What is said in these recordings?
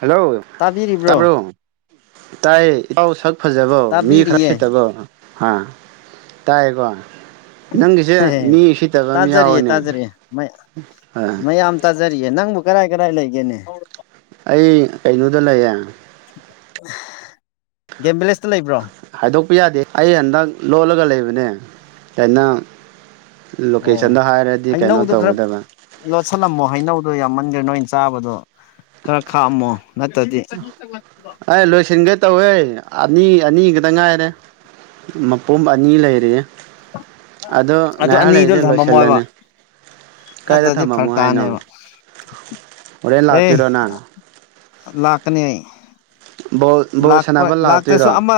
hello ꯇꯥꯕ꯭ꯔꯣ ꯇꯥꯕꯤꯔꯤꯕ꯭ꯔꯣ ꯇꯥꯏ ꯏꯇꯥꯎ ꯁꯛ ꯐꯖꯕꯣ ꯃꯤ ꯈꯔꯁꯤ ꯇꯥꯕꯤꯔꯤꯌꯦ ꯇꯒꯣ ꯍꯥ ꯇꯥꯌꯦ ꯀꯣ ꯅꯪꯒꯤꯁꯦ ꯃꯤ ꯁꯤꯠꯇꯕ ꯑꯝ ꯇꯥꯖꯔꯤꯌꯦ ꯌꯥꯎꯋꯦꯅꯦ ꯇꯥꯖꯔꯤꯌꯦ ꯑ ꯃꯌꯥꯝ ꯇꯥꯖꯔꯤꯌꯦ ꯅꯪꯕꯨ ꯀꯔꯥꯏ ꯀꯔꯥꯏ ꯂꯩꯒꯦꯅꯦ ꯑꯩ ꯀꯩꯅꯣꯗ ꯂꯩꯌꯦ ꯒꯦꯝꯕꯂꯦꯁ ꯍꯥꯏꯗꯣꯛꯄ ꯌꯥꯗꯦ ꯑꯩ ꯍꯟꯗꯛ ꯂꯣꯜꯂꯒ ꯂꯩꯕꯅꯦ ꯇꯥꯏꯅ ꯑꯣ ꯍꯩꯅꯧꯗꯣ ꯈꯔ ꯇꯧꯒꯗꯕ ꯂꯣꯠꯁꯜꯂꯝꯃꯣ ꯍꯩꯅꯧꯗꯣ ꯌꯥꯝꯃ ꯒꯔ꯭ꯦ ꯅꯣꯏꯟ ꯆꯥꯕꯗꯣ ꯈꯔ ꯈꯥꯛꯑꯝꯃꯣ ꯅꯠꯇ꯭ꯔꯗꯤ ꯑꯩ ꯂꯣꯏꯁꯤꯟꯒꯦ ꯇꯧꯋꯦ ꯑꯅꯤ ꯑꯅꯤꯒꯗ ꯉꯥꯏꯔꯦ ꯃꯄꯨꯝ ꯑꯅꯤ ꯂꯩꯔꯤ ꯑꯗꯣ ꯑꯗꯨ ꯉꯥꯏꯍꯥꯛ ꯑꯅꯤꯗꯣ ꯂꯩꯔꯗꯤ ꯊꯝꯃꯝꯃꯣꯕ ꯂꯣꯏꯁꯜꯂꯅꯤ ꯀꯥꯏꯗ ꯅꯠꯇ꯭ꯔꯗꯤ ꯊꯝꯃꯝꯃꯣ ꯐꯔꯛ ꯍꯥꯏꯅꯣ ꯇꯥꯅꯦꯕ ꯍꯣꯔꯦꯟ ꯑꯦ ꯂꯥꯛꯇꯨꯏꯔꯣ ꯅꯪ ꯂꯥꯛꯀꯅꯤ ꯑꯩ ꯕꯣꯜ ꯕꯣꯜ ꯂꯥꯛꯄ ꯁꯥꯟꯅꯕ ꯂꯥꯛꯇ꯭ꯔꯁꯨ ꯂꯥꯛꯇꯣꯏꯔꯣ ꯑꯃ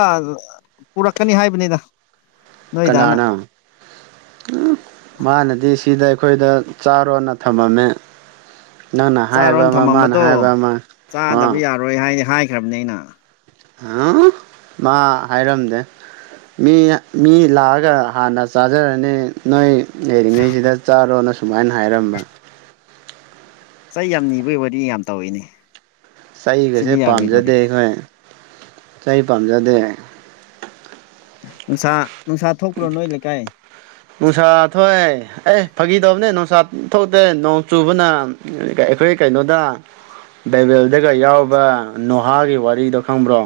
ꯄꯨꯔꯛꯀꯅꯤ ꯍꯥꯏꯕꯅꯦꯗ ꯀꯅꯥꯅ ꯃꯥꯅꯗꯤ ꯁꯤꯗ ꯈꯣꯏꯗ ꯆꯥꯔꯣꯟꯅ ꯊꯝꯃꯝꯃꯦ ꯅꯪꯅ ꯍꯥꯏꯕ ꯆꯥꯔꯣꯅ ꯑꯃ ꯃꯥꯅ ꯊꯝꯃꯝꯕꯗꯣ ꯍꯥꯏꯕ ꯑꯃ ꯑ ꯈ꯭ꯔꯕꯅꯦ ꯑꯩꯅ ꯑ ꯃꯥ ꯍꯥꯏꯔꯝꯗꯦ ꯃꯤ ꯃꯤ ꯂꯥꯛꯑꯒ ꯍꯥꯟꯅ ꯆꯥꯖꯔꯅꯤ ꯅꯣꯏ ꯂꯩꯔꯤꯉꯩꯁꯤꯗ ꯆꯥꯔꯣꯅ ꯁꯨꯃꯥꯏꯅ ꯍꯥꯏꯔꯝꯕ ꯆꯩ ꯌꯥꯝ ꯅꯤꯕꯩ ꯋꯥꯔꯤ ꯌꯥꯝ ꯇꯧꯏꯅꯦ ꯆꯩꯒꯁꯦ ꯄꯥꯝꯖꯗꯦ ꯑꯩꯈꯣꯏ ꯆꯩ ꯄꯥꯝꯖꯗꯦ ꯅꯨꯁꯥ ꯅꯨꯡꯁꯥ ꯊꯣꯛꯑꯦ ꯑꯦ ꯐꯥꯒꯤꯗꯧꯕꯅꯦ ꯅꯨꯡꯁꯥ ꯊꯣꯛꯇꯦ ꯅꯣꯡ ꯆꯨꯕꯅ ꯑꯩꯈꯣꯏ ꯀꯩꯅꯣꯗ ꯕꯥꯏꯕꯦꯜꯗꯒ ꯌꯥꯎꯕ ꯅꯣꯍꯥꯒꯤ ꯋꯥꯔꯤꯗꯣ ꯈꯪꯕ꯭ꯔꯣ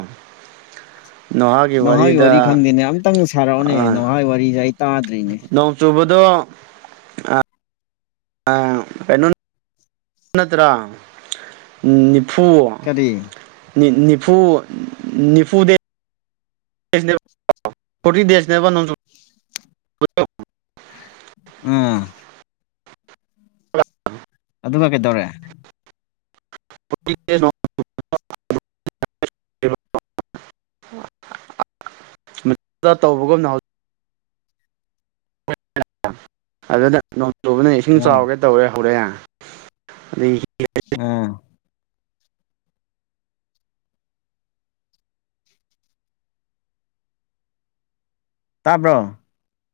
ꯅꯣꯍꯥꯒꯤ ꯋꯥꯔꯤ ꯈꯪꯗꯦꯅꯦ ꯑꯝꯇꯪ ꯁꯥꯔꯛꯑꯣꯅꯦ ꯑꯥ ꯅꯣꯍꯥ ꯋꯥꯔꯤꯁꯦ ꯑꯩ ꯇꯥꯗ꯭ꯔꯤꯅꯦ ꯅꯣꯡ ꯆꯨꯕꯗꯣ ꯑ ꯑ ꯀꯩꯅꯣ ꯅꯠꯇꯔꯣ ꯅꯤ ꯐꯨ ꯀꯔꯤ ꯅꯤꯐꯨ ꯅꯤꯐꯨꯗꯦ ꯄꯣꯔꯇꯤ ꯗꯦꯁꯅꯦꯕ ꯎꯝ ꯑꯗꯨꯒ ꯀꯩꯗꯧꯔꯦ [unintelligible] ꯃ ꯇꯧꯕꯒꯨꯝꯅ ꯍꯧ ꯑꯗꯨꯗ ꯅꯣꯡ ꯆꯨꯕꯅ ꯏꯁꯤꯡ ꯑꯥ ꯆꯥꯎꯒꯦ ꯇꯧꯔꯦ ꯍꯧꯔꯦ ꯑꯗꯩꯩ ꯍꯤ ꯑꯥ ꯇꯥꯕ꯭ꯔꯣ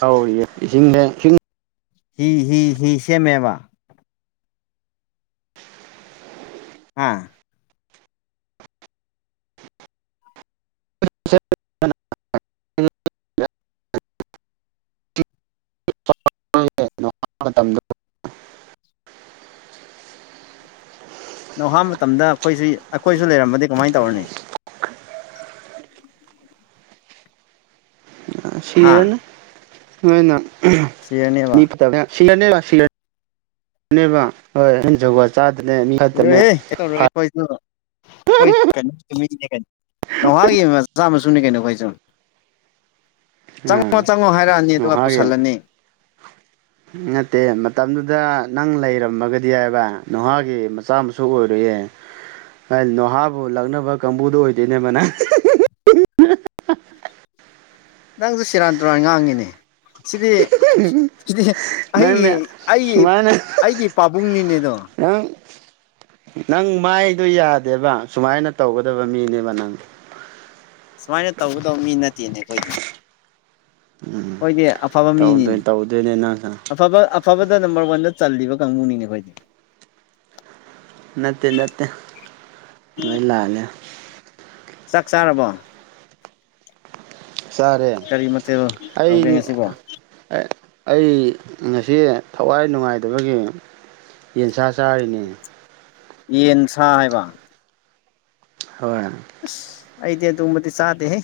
ꯑꯧ ꯏꯁꯤꯡꯅꯦ ꯏꯁꯤꯡ ꯍꯤ ꯍꯤ ꯍꯤ ꯁꯦꯃꯦ ꯕꯥ ꯍꯥꯥ [inaudible] [inaudible] ꯃꯇꯝꯗ [inaudible] ꯅ‌ꯣꯍꯥ ꯃꯇꯝꯗ ꯑꯩꯈꯣꯏꯁꯨ ꯑꯩꯈꯣꯏꯁꯨ ꯂꯩꯔꯝꯕꯗꯤ ꯀꯃꯥꯏ ꯇꯧꯅꯤ ꯑꯥ ꯍꯥ ꯁꯤꯔꯅꯤ ꯅ‌ꯣꯏꯅ ꯑꯝ ꯁꯤꯔꯅꯦꯕ ꯃꯤ ꯐꯠꯇꯕꯅꯤꯅ ꯁꯤꯔꯅꯦꯕ ꯁꯤꯔ [inaudible] ꯅ‌ꯦꯕ ꯍꯣꯏ [inaudible] ꯖꯨꯒ‌ꯣꯠ ꯔ‌ꯦꯍꯦ ꯀꯩ [inaudible] ꯑꯩꯈꯣꯏꯁꯨ ꯀꯩꯅꯣ [inaudible] ꯅꯣ ꯅ‌ꯣꯍꯥꯒꯤ ꯃꯆꯥ ꯃꯁꯨꯅꯤ ꯀꯩꯅꯣ ꯑꯩꯈꯣꯏꯁꯨ [inaudible] ꯆꯪꯉꯣ ꯑ ꯆꯪꯉꯣ ꯍꯥꯏꯔꯛꯑꯅꯤ ꯑꯗꯨꯒ ꯅ‌ꯣꯍꯥꯒꯤ ꯄꯨꯁꯜꯂꯅꯤ ꯅꯠꯇꯦ ꯃꯇꯝꯗꯨꯗ ꯅꯪ ꯂꯩꯔ ꯃꯒꯗꯤ ꯍꯥꯏꯕ ꯅ‌ꯣꯍꯥꯒꯤ ꯃꯆꯥ ꯃꯁꯨ ꯑꯣꯏꯔꯣꯏꯌꯦ ꯅ‌ꯣꯏ ꯅꯣꯍꯥꯕꯨ ꯂꯛꯅꯕ ꯀꯥꯡꯕꯨꯗ‌ꯣ ꯑꯣꯏꯗꯣꯏꯅꯦ ꯃꯥꯅ [unintelligible] ꯅꯪꯁꯨ ꯁꯤꯔꯥꯟ ꯇꯨꯔꯥꯟ ꯉꯥꯡꯉꯤꯅꯦ ꯁꯤꯗꯤ ꯁꯤꯗꯤ ꯑꯩꯒꯤ ꯅꯪꯅ ꯑꯩꯒꯤ ꯁꯨꯃꯥꯏꯅ ꯑꯩꯒꯤ ꯄꯥꯕꯨꯡꯅꯤꯅꯦꯗꯣ ꯅꯪ ꯅꯪ ꯃꯥꯏꯗꯣ ꯌꯥꯗꯦꯕ ꯁꯨꯃꯥꯏꯅ ꯇꯧꯒꯗꯕ ꯃꯤꯅꯦꯕ ꯅꯪ ꯁꯨꯃꯥꯏꯅ ꯇꯧꯒꯗꯧꯕ ꯃꯤ ꯅꯠꯇꯦꯅꯦ ꯑꯩꯈꯣꯏꯗ‌ [inaudible] ꯑꯈꯣꯏꯗꯤ ꯑꯐꯕ ꯃꯤꯅꯤꯅꯦ ꯇꯧꯗꯣꯏ ꯇꯧꯗꯣꯏꯅꯦ ꯅꯪꯁꯨ ꯑꯐꯕ ꯑꯐꯕꯗ ꯅꯝꯕꯔ ꯋꯥꯟꯗ ꯆꯜꯂꯤꯕ ꯀꯥꯡꯕꯨꯅꯤꯅꯦ ꯑꯩꯈꯣꯏꯗꯤ ꯅꯠꯇꯦ ꯅꯠꯇꯦ ꯂ‌ꯣꯏ ꯂꯥꯜꯂ‌ꯦ ꯆꯥꯛ ꯆꯥꯔꯕꯣ ꯆꯥꯔꯦ ꯀꯔꯤ ꯃꯊꯦꯜ ꯇꯧꯒꯦ ꯑꯩꯗꯤ ꯉꯁꯤꯕꯣ ꯑꯥ ꯑꯥ ꯑꯩ ꯉꯁꯤ ꯊꯋꯥꯏ ꯅꯨꯡꯉꯥꯏꯇꯕꯒꯤ ꯌꯦꯟꯁꯥ ꯆꯥꯔꯤꯅꯤ ꯌꯦꯟꯁꯥ ꯍꯥꯏꯕ ꯍꯣꯏ ꯑꯁ ꯑꯩꯗꯤ ꯑꯗꯨꯝꯕꯗꯤ ꯆꯥꯗꯦꯍ‌ꯦ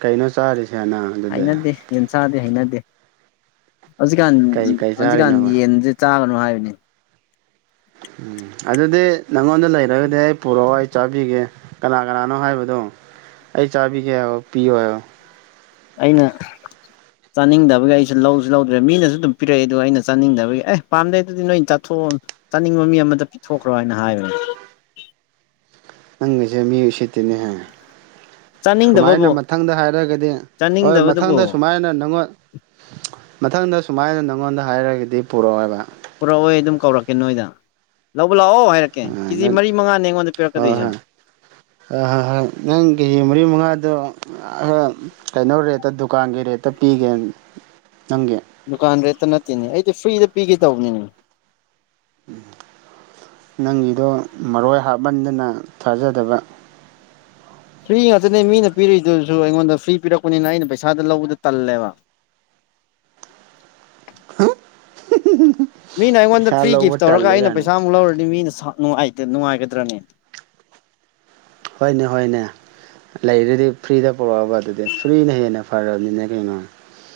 ꯀꯩꯅꯣ ꯆꯥꯔꯤꯁꯦ ꯅꯪ ꯑꯗꯨꯗꯤ ꯆꯥꯗ‌ꯦ ꯍꯩꯅꯗꯦ ꯍꯧꯖꯤꯛꯀꯥꯟ ꯀꯩ ꯀꯩ ꯍꯧꯖꯤꯛꯀꯥꯟ ꯆꯥꯔꯤꯅꯣꯕ ꯌꯦꯟꯁꯦ ꯆꯥꯒꯅꯨ ꯍꯥꯏꯕꯅꯤ ꯎꯝ ꯑꯗꯨꯗꯤ ꯅꯪꯉꯣꯟꯗ ꯂꯩꯔꯒꯗꯤ ꯑꯩ ꯄꯨꯔꯛꯑꯣ ꯑꯩ ꯆꯥꯕꯤꯒꯦ ꯀꯅꯥ ꯀꯅꯥꯅꯣ ꯍꯥꯏꯕꯗꯣ ꯗ‌ꯣ ꯑꯩ ꯆꯥꯕꯤꯒ‌ꯦ ꯌ‌ꯣ ꯄꯤꯌ‌ꯣ ꯍꯥꯏꯌ‌ꯣ ꯑꯩꯅ ꯆꯥꯅꯤꯡꯗꯕꯒꯤ ꯑꯩꯁꯨ ꯂꯧꯁꯨ ꯂꯧꯗ꯭ꯔꯦ ꯃꯤꯅꯁꯨ ꯑꯗꯨꯝ ꯄꯤꯔꯛꯏ ꯑꯗꯨꯒ ꯑꯩꯅ ꯆꯥꯅꯤꯡꯗꯕꯒꯤ ꯑꯦ ꯄꯥꯝꯗ‌ꯦ ꯗꯨꯗꯤ ꯅꯣꯏꯅ ꯆꯥꯊꯣꯛ ꯑꯣ ꯆꯥꯅꯤꯡꯕ ꯃꯤ ꯑꯃꯗ ꯄꯤꯊꯣꯛꯈ꯭ꯔꯣ ꯍꯥꯏꯅ ꯍꯥꯏꯕꯅꯦ ꯅꯪꯒꯤꯁꯦ ꯃꯤ ꯎꯁꯤꯠꯇ‌ꯦꯅꯦꯍ‌ꯦ ꯆꯥꯅꯤꯡꯗꯕꯕꯨ ꯁꯨꯃꯥꯏꯅ ꯃꯊꯪꯗ ꯍꯥꯏꯔꯒꯗꯤ ꯍꯣꯏ ꯆꯥꯅꯤꯡꯗꯕꯗꯨꯕꯨ ꯃꯊꯪꯗ ꯁꯨꯃꯥꯏꯅ ꯅꯪꯉ‌ꯣ ꯃꯊꯪꯗ ꯁꯨꯃꯥꯏꯅ ꯅꯪꯉꯣꯟꯗ ꯍꯥꯏꯔꯒꯗꯤ ꯄꯨꯔꯛꯑꯣꯕ ꯄꯨꯔꯛꯑꯣꯏ ꯑꯗꯨꯝ ꯀꯧꯔꯛꯀꯦ ꯅꯣꯏꯗ ꯂꯧ ꯕ ꯂꯥꯛꯑꯣ ꯍꯥꯏꯔꯛꯀꯦ ꯑꯥ ꯀꯦꯖꯤ ꯅꯪ ꯃꯔꯤ ꯃꯉꯥꯅꯤ ꯑꯩꯉꯣꯟꯗ ꯄꯤꯔꯛꯀꯗꯣꯏꯁꯤ ꯑ ꯍꯣꯏ ꯍꯣꯏ ꯅꯪꯒꯤ ꯀꯦꯖꯤ ꯃꯔꯤ ꯃꯉꯥꯗꯣ ꯑꯥ ꯑ ꯀꯩꯅꯣ ꯔꯦꯠꯇ ꯗꯨꯀꯥꯟꯒꯤ ꯔꯦꯠꯇ ꯄꯤꯒꯦꯅ‌ꯦ ꯗꯨꯀꯥꯟ ꯔꯦꯠꯇ ꯅꯠꯇꯦꯅꯦ ꯑꯩꯗꯤ ꯐ꯭ꯔꯤꯗ ꯄꯤꯒꯦ ꯇꯧꯕꯅꯤꯅꯦ ꯎꯝ ꯅꯪꯒꯤꯗꯣ ꯃꯔꯣꯏ ꯍꯥꯞꯃꯟꯗꯅ ꯊꯥꯖꯗꯕ ꯐ꯭ꯔꯤ ꯉꯥꯛꯇꯅꯦ ꯃꯤꯅ ꯄꯤꯔꯛꯏꯗꯨꯁꯨ ꯑꯩꯉꯣꯟꯗ ꯐ꯭ꯔꯤ ꯄꯤꯔꯛꯄꯅꯤꯅ ꯑꯩꯅ ꯄꯩꯁꯥꯗ ꯂꯧꯕꯗ‌ꯣ ꯇꯜꯂꯦꯕ ꯍꯥ ꯃꯤꯅ ꯑꯩꯉꯣꯟꯗ ꯐ꯭ꯔꯤ ꯂꯧꯕ ꯒꯤꯐ ꯇꯧꯔꯒ ꯇꯜꯂꯦ ꯑꯩꯅ ꯀꯥꯏꯅ ꯄꯩꯁꯥꯃꯨꯛ ꯂꯧꯔꯗꯤ ꯃꯤꯅ ꯁꯥꯎ ꯅꯨꯡꯉꯥꯏꯇ‌ ꯅꯨꯡꯉꯥꯏꯒꯗ꯭ꯔꯅꯦ ꯍꯣꯏꯅꯦ ꯍꯣꯏꯅꯦ ꯂꯩꯔꯗꯤ ꯐ꯭ꯔꯤꯗ ꯄꯨꯔꯛꯑ‌ꯣꯕ ꯑꯗꯨꯗꯤ ꯐ꯭ꯔꯤꯅ ꯍꯦꯟꯅ ꯐꯔꯕꯅꯤꯅ‌ꯦ ꯀꯩꯅꯣ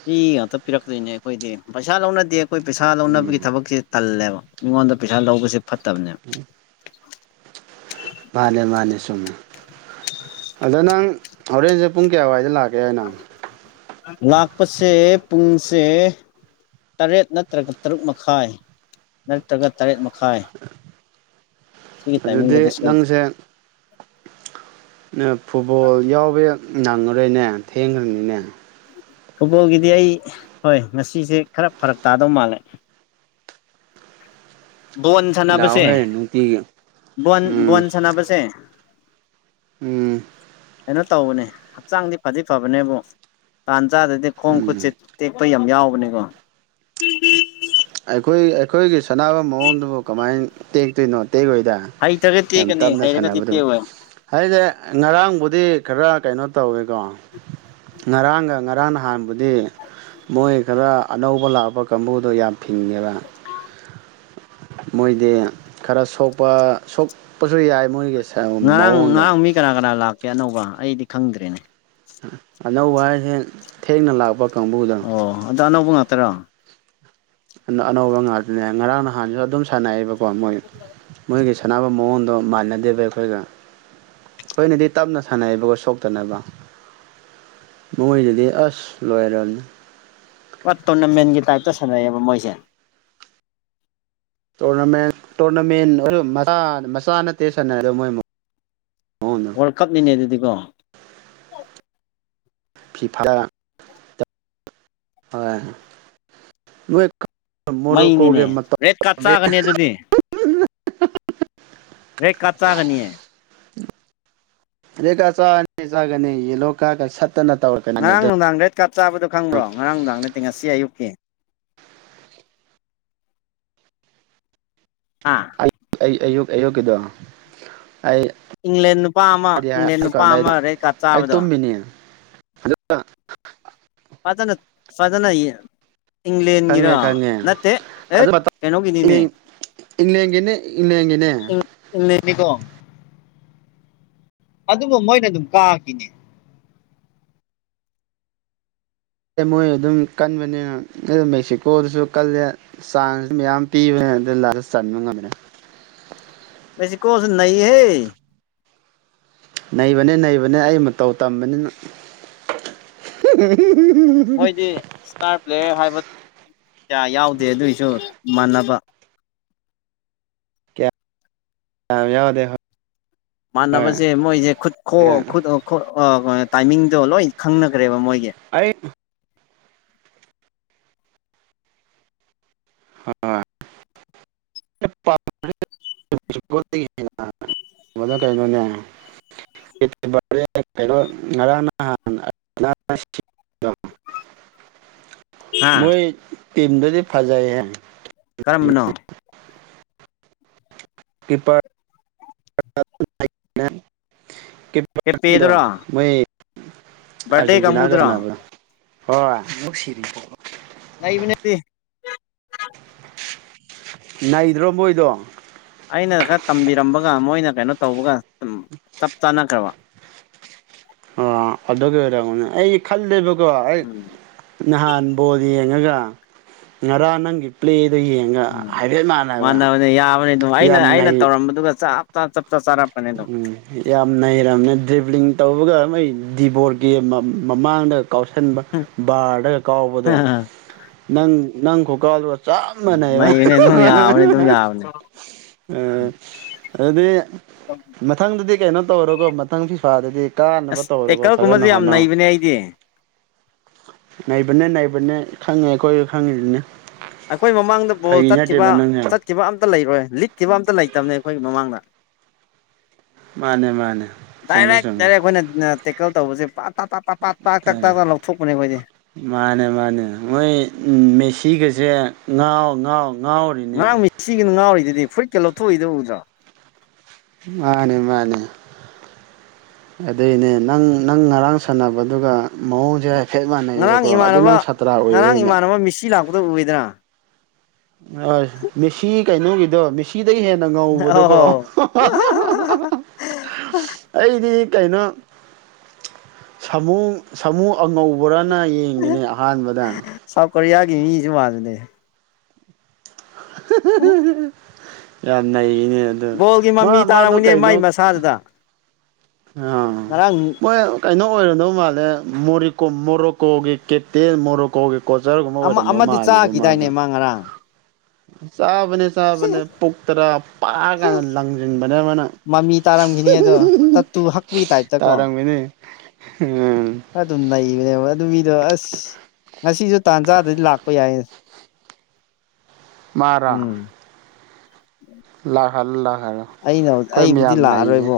ꯐꯔꯤ ꯉꯥꯛꯇꯅ‌ꯦ ꯄꯤꯔꯛꯇꯣꯏꯅꯦ ꯑꯩꯈꯣꯏꯗꯤ ꯄꯩꯁꯥ ꯂꯧꯅꯗꯦ ꯑꯩꯈꯣꯏ ꯄꯩꯁꯥ ꯂꯧꯅꯕꯒꯤ ꯎꯝ ꯊꯕꯛꯁꯦ ꯇꯜꯂꯦꯕ ꯃꯤꯉꯣꯟꯗ ꯄꯩꯁꯥ ꯂꯧꯕꯁꯦ ꯐꯠꯇꯕꯅꯦ ꯐꯅꯦ ꯃꯥꯅꯤꯅꯦ ꯁꯃꯦꯃꯦ ꯑꯗ ꯅꯪ ꯍꯣꯔꯦꯟꯁꯦ ꯄꯨꯡ ꯀꯌꯥꯋꯥꯏꯗ ꯂꯥꯛꯀꯦ ꯍꯥꯏꯅꯣ ꯂꯥꯛꯄꯁꯦ ꯄꯨꯡꯁꯦ ꯇꯔꯦꯠ ꯅꯠꯇ꯭ꯔꯒ ꯇꯔꯨꯛ ꯃꯈꯥꯏ ꯅꯠꯇ꯭ꯔꯒ ꯇꯔꯦꯠ ꯃꯈꯥꯏ ꯁꯤꯒꯤ ꯑꯗꯨꯗꯤ ꯇꯥꯏꯃꯤꯡꯗꯗꯤ ꯁꯣꯏꯗꯦ ꯅꯪꯁꯦ ꯐꯨꯠꯕꯣꯜ ꯌꯥꯎꯕ ꯅꯪꯉꯔꯣꯏꯅꯦ ꯊꯦꯡꯈ꯭ꯔꯅꯤꯅꯦ ꯐꯨꯠꯕꯣꯜꯒꯤꯗꯤ ꯑꯩ ꯍꯣꯏ ꯉꯁꯤꯁꯦ ꯈꯔ ꯐꯔꯛ ꯇꯥꯗꯧ ꯃꯥꯜꯂꯦ ꯕꯣꯟ ꯁꯥꯟꯅꯕꯁꯦ ꯂꯥꯛꯑꯣꯍꯦ ꯅꯨꯡꯇꯤꯒꯤ ꯣꯟ ꯎꯝ ꯕꯣꯟ ꯁꯥꯟꯅꯕꯁꯦ ꯎꯝ ꯀꯩꯅꯣ ꯇꯧꯕꯅꯦ ꯍꯛꯆꯥꯡꯗꯤ ꯐꯗꯤ ꯐꯕꯅꯦꯕꯨ ꯆꯥꯗꯗꯤ ꯈꯣꯡ ꯎꯝ ꯈꯨꯠꯁꯦ ꯇꯦꯛꯄ ꯌꯥꯝ ꯌꯥꯎꯕꯅꯦꯀꯣ ꯑꯩꯈꯣꯏ ꯑꯩꯈꯣꯏꯒꯤ ꯁꯥꯟꯅꯕ ꯃꯑꯣꯡꯗꯨꯕꯨ ꯀꯃꯥꯏꯅ ꯇꯦꯛꯇꯣꯏꯅꯣ ꯑꯇꯩꯈꯣꯏꯗ ꯍꯩꯇ꯭ꯔꯒ ꯌꯥꯝ ꯇꯦꯛꯀꯅꯤ ꯇꯞꯅ ꯍꯩꯔꯒꯗꯤ ꯁꯥꯟꯅꯕꯗꯨꯝ ꯇꯦꯛꯑꯣꯏ ꯍꯥꯏꯗꯤꯦ ꯉꯔꯥꯡꯕꯨꯗꯤ ꯈꯔ ꯀꯩꯅꯣ ꯇꯧꯋꯦꯀꯣ ꯉꯔꯥꯡꯒ ꯉꯔꯥꯡ ꯅꯍꯥꯟꯕꯗꯤ ꯃꯣꯏ ꯈꯔ ꯑꯅꯧꯕ ꯂꯥꯛꯄ ꯀꯥꯡꯕꯨꯗꯣ ꯌꯥꯝ ꯊꯤꯡꯉꯕ ꯃꯣꯏꯗꯤ ꯈꯔ ꯁꯣꯛꯄ ꯁꯣꯛꯄꯁꯨ ꯌꯥꯏ ꯃꯣꯏꯒꯤ ꯉꯔꯥꯡ ꯃꯑꯣꯡꯗꯣ ꯉꯔꯥꯡ ꯃꯤ ꯀꯅꯥ ꯀꯅꯥ ꯂꯥꯛꯀꯦ ꯑꯅꯧꯕ ꯑꯩꯗꯤ ꯈꯪꯗ꯭ꯔꯦꯅꯦ ꯑꯅꯧꯕ ꯍꯥꯏꯁ ꯊꯦꯡꯅ ꯂꯥꯛꯄ ꯀꯥꯡꯕꯨꯗꯅ ꯍꯗꯥ ꯑꯅꯧꯕ ꯉꯥꯛꯇꯔꯥ ꯑꯅꯧꯕ ꯉꯥꯛꯇꯅꯦ ꯉꯔꯥꯡ ꯅꯍꯥꯟꯁꯨ ꯑꯗꯨꯝ ꯁꯥꯟꯅꯩꯌꯦꯕꯀꯣ ꯃꯣꯏ ꯃꯣꯏꯒꯤ ꯁꯥꯟꯅꯕ ꯃꯑꯣꯡꯗꯣ ꯃꯥꯟꯅꯗꯦꯕ ꯑꯩꯈꯣꯏꯒ ꯑꯩꯈꯣꯏꯅꯗꯤ ꯇꯞꯅ ꯁꯥꯟꯅꯩꯕꯀꯣ ꯁꯣꯛꯇꯅꯕ ꯃꯣꯏꯗꯗꯤ ꯑꯁ ꯂꯣꯏꯔꯕꯅꯤ ꯍꯣꯏ ꯇꯣꯔꯅꯥꯃꯦꯟꯒꯤ ꯇꯥꯏꯞꯇ ꯁꯥꯟꯅꯩꯑꯌꯦꯕ ꯃꯣꯏꯁꯦ ꯃꯦꯟ ꯇꯣꯔꯅꯥꯃꯦꯟ ꯃꯆꯥ ꯅꯠꯇꯦ ꯁꯥꯟꯅꯔꯗ ꯃꯣꯏꯛ ꯋꯥꯔꯜ ꯀꯞꯅꯤꯅꯦ ꯑꯗꯨꯗꯤꯀꯣ ꯐꯤꯐꯥ ꯑ ꯃꯣꯏ ꯃꯣꯔꯣ ꯀꯦ ꯃꯩꯅꯤꯅꯦ ꯃ ꯔꯦꯠ ꯀꯥꯔꯗ ꯆꯥꯒꯅꯤ ꯑꯗꯨꯗꯤ ꯔ ꯀꯥꯇꯥꯒꯅꯤꯌꯦ ꯔꯦꯀꯥ ꯆꯥꯅꯤ ꯆꯒꯅꯦ ꯌꯦ ꯂꯣꯀ ꯀ ꯁꯠ ꯉꯔꯥꯡ ꯅꯨꯡꯗꯥꯡ ꯔꯦꯠ ꯀꯥꯠ ꯆꯥꯕꯗꯣ ꯈꯪ꯭ꯔꯣ ꯉꯔꯥꯡꯅꯨꯡꯗꯥꯡꯗ ꯇꯤꯡꯉ ꯁꯤ ꯌꯨꯀꯤꯦ ꯑꯥ ꯑꯩ ꯑꯌꯨꯛ ꯑꯌꯨꯛꯀꯤꯗ ꯑꯩ ꯏꯪꯂꯦꯟ ꯅꯨꯄꯥ ꯑꯃ ꯏꯪꯂꯦꯟ ꯍꯥꯏ ꯅꯨꯄꯥ ꯀꯥꯟꯗ ꯑꯩꯅ ꯑꯃ ꯔꯦꯠ ꯀꯥꯔꯠ ꯑꯩ ꯆꯥꯕꯗꯣ ꯇꯨꯝꯃꯤꯅꯤ ꯑꯗ ꯐꯖꯅ ꯐꯖꯅ ꯏꯪꯂꯦꯟꯒꯤꯔꯥ ꯈꯪꯉꯦ ꯈꯪꯉꯦ ꯅꯠꯇꯦ ꯑꯦꯠ ꯀꯩꯅꯣꯒꯤꯅꯤꯅꯦ ꯏꯟꯅꯒꯦꯅꯦ ꯏꯟꯅꯒꯦꯅꯦ ꯅꯤꯄꯣ ꯑꯗꯨꯕꯨ ꯃꯣꯏꯅ ꯑꯗꯨꯝ ꯀꯥꯈꯤꯅꯤ ꯑ ꯃꯣꯏ ꯑꯗꯨꯝ ꯀꯟꯕꯅꯤꯅ ꯑ ꯃꯦꯛꯁꯤꯀꯣꯗꯁꯨ ꯀꯜꯂꯦ ꯆꯥꯟꯁꯁꯨ ꯃꯌꯥꯝ ꯄꯤꯕꯅꯤꯅ ꯂ ꯁꯟꯃ ꯉꯃꯤꯔ ꯦꯁꯤ ꯀꯣꯁꯨ ꯅꯍꯦ ꯅꯩꯕꯅꯦ ꯅꯩꯕꯅꯦ ꯑꯩ ꯃꯇꯧ ꯇꯝꯕꯅꯤꯅ ꯃꯣꯏꯗꯤ ꯏꯁꯇꯥꯔ ꯄ꯭ꯂꯦꯌꯔ ꯍꯥꯏꯕ ꯀꯌꯥ ꯌꯥꯎꯗꯦ ꯑꯗꯨꯏꯁꯨ ꯃꯥꯟꯅꯕ ꯇ ꯌꯥꯎꯗꯦ ꯍꯣꯏ ꯃꯥꯟꯅꯕꯁꯦ ꯃꯣꯏꯁꯦ ꯈꯨꯠ ꯈꯨꯠ ꯇꯥꯏꯃꯤꯡꯗꯣ ꯂꯣꯏ ꯈꯪꯅꯈ꯭ꯔꯦꯕ ꯃꯣꯏꯒꯤ ꯑꯩ ꯍꯣꯏ ꯅ ꯀꯩꯅꯣꯅꯦ ꯔꯅꯍ ꯍꯥ ꯃꯣꯏ ꯇꯤꯝꯗꯨꯗꯤ ꯐꯖꯥꯏꯍꯦ ꯀꯔꯝꯕꯅꯣ ꯒꯤ ꯄ ꯗꯣ ꯄꯦꯄꯦꯗꯨꯔꯣ ꯃꯣꯏ ꯕꯥꯔꯗꯦ ꯀꯥꯡꯕꯨꯗꯨꯔꯣ ꯑꯔꯖꯦꯟꯇꯤꯅꯥꯒꯅꯕ ꯍꯨ ꯁꯤꯔꯤ ꯀꯅꯦꯗꯤ ꯅꯩꯗ꯭ꯔꯣ ꯃꯣꯏꯗꯣ ꯑꯩꯅ ꯈꯔ ꯇꯝꯕꯤꯔꯝꯕꯒ ꯃꯣꯏꯅ ꯀꯩꯅꯣ ꯇꯧꯕꯒ ꯆꯞ ꯆꯥꯅꯈ꯭ꯔꯦꯕ ꯑ ꯑꯗꯨꯒꯤ ꯑꯣꯏꯔꯅꯦ ꯑꯩ ꯈꯜꯂꯦꯕꯀꯣ ꯑꯩ ꯎꯝ ꯅꯍꯥꯟ ꯕꯣꯔꯤ ꯉꯒ ꯉꯔꯥꯡ ꯅꯪꯒꯤ ꯄ꯭ꯂ ꯑꯗꯨ ꯌꯦꯡꯉ ꯎꯝ ꯍꯥꯏꯐꯦꯠ ꯃꯥꯟꯅꯕ ꯃꯥꯟꯅꯕꯅꯦ ꯌꯥꯕꯅꯦ ꯑꯗꯨꯝ ꯑꯩꯅ ꯑꯩꯅ ꯌꯥꯝꯅꯩ ꯇꯧꯔꯝꯕꯗꯨꯒ ꯆꯞ ꯆꯥ ꯆꯞ ꯆꯥ ꯆꯥꯔꯛꯄꯅꯦ ꯑꯗꯨꯝ ꯎꯝ ꯌꯥꯝ ꯌꯥꯝ ꯅꯔꯝꯅ ꯗ꯭ꯚꯂꯤꯡ ꯇꯧꯕꯒ ꯃꯣꯏ ꯗꯤꯕꯣꯔꯒꯤ ꯃꯃꯥꯡꯗ ꯀꯥꯎꯁꯟꯕ ꯕꯥꯔꯗꯒ ꯀꯥꯎꯕꯗꯣ ꯅꯪ ꯅꯪ ꯈ ꯀꯥꯎꯗꯣ ꯆ ꯃꯅꯕ ꯅꯩꯕꯅꯦ ꯑꯗꯨꯝ ꯌꯥꯕꯅꯦ ꯑꯗꯨꯝ ꯌꯥꯕꯅꯦ ꯎꯝ ꯑꯗꯨꯗꯤ ꯃꯊꯪꯗꯗꯤ ꯀꯩꯅꯣ ꯇꯧꯔꯣꯀꯣ ꯃꯊꯪ ꯐꯤꯐꯥꯗꯗꯤ ꯀꯥꯟꯅꯕ ꯑꯁ ꯇꯧꯔꯔꯕ ꯐꯖꯅ ꯇꯦꯛꯀꯜꯒꯨꯝꯕꯁꯦ ꯌꯥꯝ ꯍꯣꯠꯅꯧ ꯅꯩꯕꯅꯦ ꯑꯩꯗꯤ ꯅꯕꯅꯦ ꯅꯩꯕꯅꯦ ꯈꯪꯉꯦ ꯑꯩꯈꯣꯏ ꯈꯪꯉꯤꯗꯨꯅꯦ ꯑꯩꯈꯣꯏ ꯃꯃꯥꯡꯗ ꯕꯣꯜ ꯆꯠꯈꯤꯕ ꯅꯪꯁꯦ ꯆꯠꯈꯤꯕ ꯑꯝꯇ ꯂꯩꯔꯣꯏ ꯂꯤꯠꯈꯤꯕ ꯑꯝꯇ ꯂꯩꯇꯕꯅꯦ ꯑꯩꯈꯣꯏꯒꯤ ꯃꯃꯥꯡꯗ ꯃꯥꯅꯦ ꯃꯥꯅꯦ ꯆꯨꯝꯃꯦ ꯗꯥꯏꯔꯦꯛ ꯆꯨꯝꯃꯦ ꯗꯥꯏꯔꯦꯛ ꯑꯩꯈꯣꯏꯅ ꯀ ꯇꯧꯕꯁꯦ ꯄꯥꯛ ꯇ ꯇ ꯇꯥꯠ ꯄꯥꯛ ꯇꯛ ꯇꯥꯛ ꯇꯛ ꯂꯧꯊꯣꯛꯄꯅꯦ ꯑꯩ ꯃꯥꯅꯦ ꯃꯥꯅꯦ ꯃꯣꯏ ꯃꯦꯁꯤꯒꯁꯦ ꯉꯥꯎ ꯉꯥꯎ ꯉꯥꯎꯔꯤꯅꯦ ꯉꯥꯡꯃꯤ ꯁꯤꯒꯤꯅ ꯉꯥꯡꯔꯤꯗꯗꯤ ꯐꯨꯔꯤꯠꯀꯩ ꯂꯧꯊꯣꯛꯏꯗ ꯎꯗ꯭ꯔꯥ ꯃꯥꯅꯦ ꯃꯥꯅꯦ ꯑꯗꯨꯏꯅꯦ ꯅꯪ ꯅꯪ ꯉꯔꯥꯡ ꯁꯥꯟꯅꯕꯗꯨꯒ ꯃꯑꯣꯡꯁꯦ ꯍꯥꯏꯐꯦꯠ ꯉꯔꯥꯡ ꯃꯥꯟꯅꯩꯕꯀꯣ ꯑꯗꯨ ꯅꯪ ꯏꯃꯥꯟꯅꯕ ꯁꯥꯇ꯭ꯔꯥ ꯉꯔꯥꯡ ꯑꯣꯏꯕꯣꯏꯅꯦ ꯏꯃꯥꯟꯅꯕ ꯃꯤꯁꯤ ꯂꯥꯛꯄꯗ ꯎꯏꯗꯅ ꯑ ꯃꯦꯁꯤ ꯀꯩꯅꯣꯒꯤꯗꯣ ꯃꯦꯁꯤ ꯗꯒꯤ ꯍꯦꯟꯅ ꯉꯧꯕꯗꯣꯀꯣ ꯑꯧ ꯑꯩꯗꯤ ꯑꯩꯅ ꯁꯥꯃꯨ ꯁꯥꯃꯨ ꯑꯉꯧꯕ꯭ꯔꯅ ꯌꯦꯌꯦ ꯏ ꯉꯅꯦ ꯑꯍꯥꯟꯕꯥꯟꯕꯗ ꯆ ꯃꯥꯗꯦ ꯌꯥꯅ ꯑꯦ ꯑꯗꯨ ꯕꯣꯜꯒꯤ ꯃꯥ ꯃꯃꯤ ꯃꯥꯗꯣ ꯇꯥꯔꯝꯒꯅꯦ ꯀꯩꯅꯣ ꯃꯥꯏ ꯃꯁꯥꯗꯨꯗ ꯑ ꯉꯔꯥꯡ ꯃꯣꯏ ꯀꯩꯅꯣ ꯑꯣꯏꯔꯗꯧ ꯃꯥꯜꯂꯦ ꯃꯣꯔꯦꯀꯣ ꯃꯣꯔꯣꯀꯣꯒꯤ ꯀꯦꯞꯇꯦꯟ ꯃꯣꯔꯣꯀꯣꯒꯤ ꯀꯣꯆꯔꯒꯨꯝꯕ ꯑꯃ ꯑꯣꯏꯔꯝꯗꯧ ꯑꯃꯗꯤ ꯃꯥꯜꯂꯤꯕ ꯃꯥꯗꯣ ꯆꯥꯈꯤꯗꯥꯏꯅꯦ ꯃꯥ ꯉꯔꯥꯡ ꯆꯥꯕꯅꯦ ꯆꯥꯕꯅꯦ ꯄꯨꯛꯇꯔꯥ ꯄꯥꯛ ꯀꯥꯟꯗ ꯂꯪꯁꯤꯟꯕꯅꯦ ꯑꯃꯅ ꯃꯃꯤ ꯇꯥꯔꯝꯈꯤꯅꯤ ꯑꯗꯣ ꯇꯠꯇꯨ ꯍꯛꯄꯤ ꯇꯥꯏꯞꯇ ꯀꯣ ꯇꯥꯔꯝꯒꯅꯤ ꯎꯝ [inaudible] ꯅꯦꯕ ꯑꯗꯨ ꯃꯤꯗꯣ ꯑꯁ ꯉꯁꯤꯁꯨ ꯇꯥꯟꯖꯥꯗꯗꯤ ꯂꯥꯛꯄ ꯌꯥꯏ ꯃ [unintelligible] [inaudible] ꯎꯝ ꯂꯥꯛꯍꯜꯂꯣ ꯂꯥꯛꯍꯜꯂꯣ ꯑꯩꯅ ꯑꯩꯈꯣꯏ ꯑꯩꯕꯨꯗꯤ ꯃꯌꯥꯝ ꯅꯒꯦ ꯂꯥꯛꯑꯔꯣꯏꯕꯣ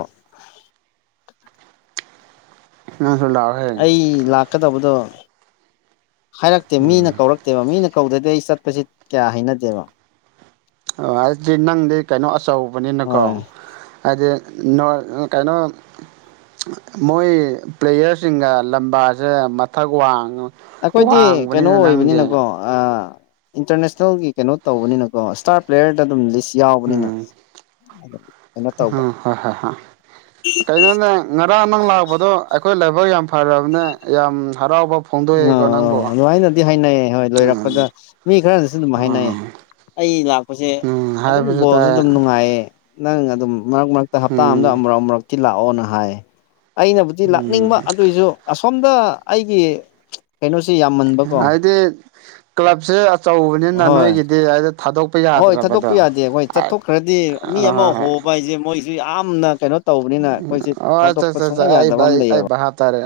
ꯅꯪꯁꯨ ꯂꯥꯛꯑꯣꯍꯦ ꯑꯩ ꯂꯥꯛꯀꯗꯕꯗꯣ ꯍꯥꯏꯔꯛꯇꯦ ꯃꯤꯅ ꯀꯧꯔꯛꯇꯦꯕ ꯃꯤꯅ ꯀꯧꯗꯗꯤ ꯑꯩ ꯆꯠꯄꯁꯤ ꯀꯌꯥ ꯍꯩꯅꯗꯦꯕ ꯑꯣ ꯑꯗꯨꯗꯤ ꯅꯪꯗꯤ ꯀꯩꯅꯣ ꯑꯆꯧꯕꯅꯤꯅꯀꯣ ꯍꯣꯏ ꯍꯥꯏꯗꯤ ꯅ ꯀꯥꯏꯩꯅꯣ ꯃꯣꯏ ꯄ꯭ꯂꯦꯌꯔꯁꯤꯡꯒ ꯂꯝꯕꯥꯁꯦ ꯃꯊꯛ ꯋꯥꯡ ꯑꯩꯈꯣꯏꯗꯤ ꯀꯩꯅꯣ ꯑꯣꯏꯕꯅꯤꯅꯀꯣ ꯏꯟꯇꯔꯅꯦꯁꯅꯦꯜꯒꯤ ꯀꯩꯅꯣ ꯇꯧꯕꯅꯤꯅꯀꯣ ꯏꯁꯇꯥꯔ ꯄ꯭ꯂꯦꯌꯔꯗ ꯑꯗꯨꯝ ꯂꯤꯁ ꯌꯥꯎꯕꯅꯤꯅ ꯎꯝ ꯀꯩꯅꯣ ꯇꯧꯕ ꯎꯝ ꯍꯣꯏ ꯍꯣꯏ ꯍꯣꯏ ꯀꯩꯒꯤꯩꯅꯣꯅꯦ ꯉꯔꯥꯡ ꯅꯪ ꯂꯥꯛꯄꯗꯣ ꯑꯩꯈꯣꯏ ꯂꯥꯏꯕꯔ ꯌꯥꯝ ꯐꯔꯕꯅꯦ ꯌꯥꯝ ꯍꯔꯥꯎꯕ ꯑ ꯐꯣꯡꯗꯣꯛꯑꯦꯀꯣ ꯅꯪꯕꯨ ꯑꯗꯨꯃꯅꯗꯤ ꯍꯥꯏꯅꯩꯌꯦ ꯍꯣꯏ ꯂꯣꯏꯔꯛꯄꯗ ꯎꯝ ꯃꯤ ꯈꯔꯅꯁꯨ ꯑꯗꯨꯝ ꯍꯥꯏꯅꯩꯌꯦ ꯎꯝ ꯑꯩ ꯂꯥꯛ ꯑꯩꯈꯣꯏꯁꯦ ꯎꯝ ꯑꯗꯨꯝ ꯍꯥꯏꯕꯁꯨ ꯕꯣꯜꯁꯨ ꯇꯥꯏ ꯑꯗꯨꯝ ꯅꯨꯡꯉꯥꯏꯌꯦ ꯅꯪ ꯑꯗꯨꯝ ꯃꯔꯛ ꯃꯔꯛꯇ ꯍꯞꯇꯥ ꯑꯗ ꯎꯝ ꯑꯃꯨꯔꯛ ꯑꯃꯨꯔꯛꯇ ꯇꯤ ꯂꯥꯛꯑꯣꯅ ꯍꯥꯏ ꯑꯩꯅꯕꯨꯗꯤ ꯂꯥꯛꯅꯤꯡꯕ ꯎꯝ ꯑꯗꯨꯏꯁꯨ ꯑꯁꯣꯝꯗ ꯑꯩꯒꯤ ꯀꯩꯅ ꯍꯥꯏꯗꯤ ꯀ꯭ꯂꯕꯁꯦ ꯑꯆꯧꯕꯅꯤꯅ ꯅꯣꯏꯒꯤꯗꯤ ꯍꯥꯏꯗꯤ ꯊꯥꯗꯣꯛꯄ ꯌꯥꯗ꯭ꯔꯕ ꯆꯠꯠꯇꯣꯛꯄ ꯌꯥꯗꯦ ꯑꯩꯈꯣꯏ ꯆꯠꯊꯣꯛꯈ꯭ꯔꯗꯤ ꯃꯤ ꯑꯃ ꯍꯣꯏ ꯍꯣꯏ ꯍꯣꯕ ꯍꯥꯏꯁꯦ ꯃꯣꯏꯁꯨ ꯌꯥꯝꯅ ꯀꯩꯅꯣ ꯇꯧꯕꯅꯤꯅ ꯑꯩꯈꯣꯏ ꯑꯣ ꯑꯠꯆꯥ ꯊꯥꯗꯣꯛꯄ ꯑꯠꯆꯥ ꯁꯨꯡꯌꯥ ꯑꯩ ꯌꯥꯗꯕ ꯑꯃ ꯑꯩ ꯂꯩꯌꯦꯕ ꯚꯥꯞ ꯇꯥꯔꯦ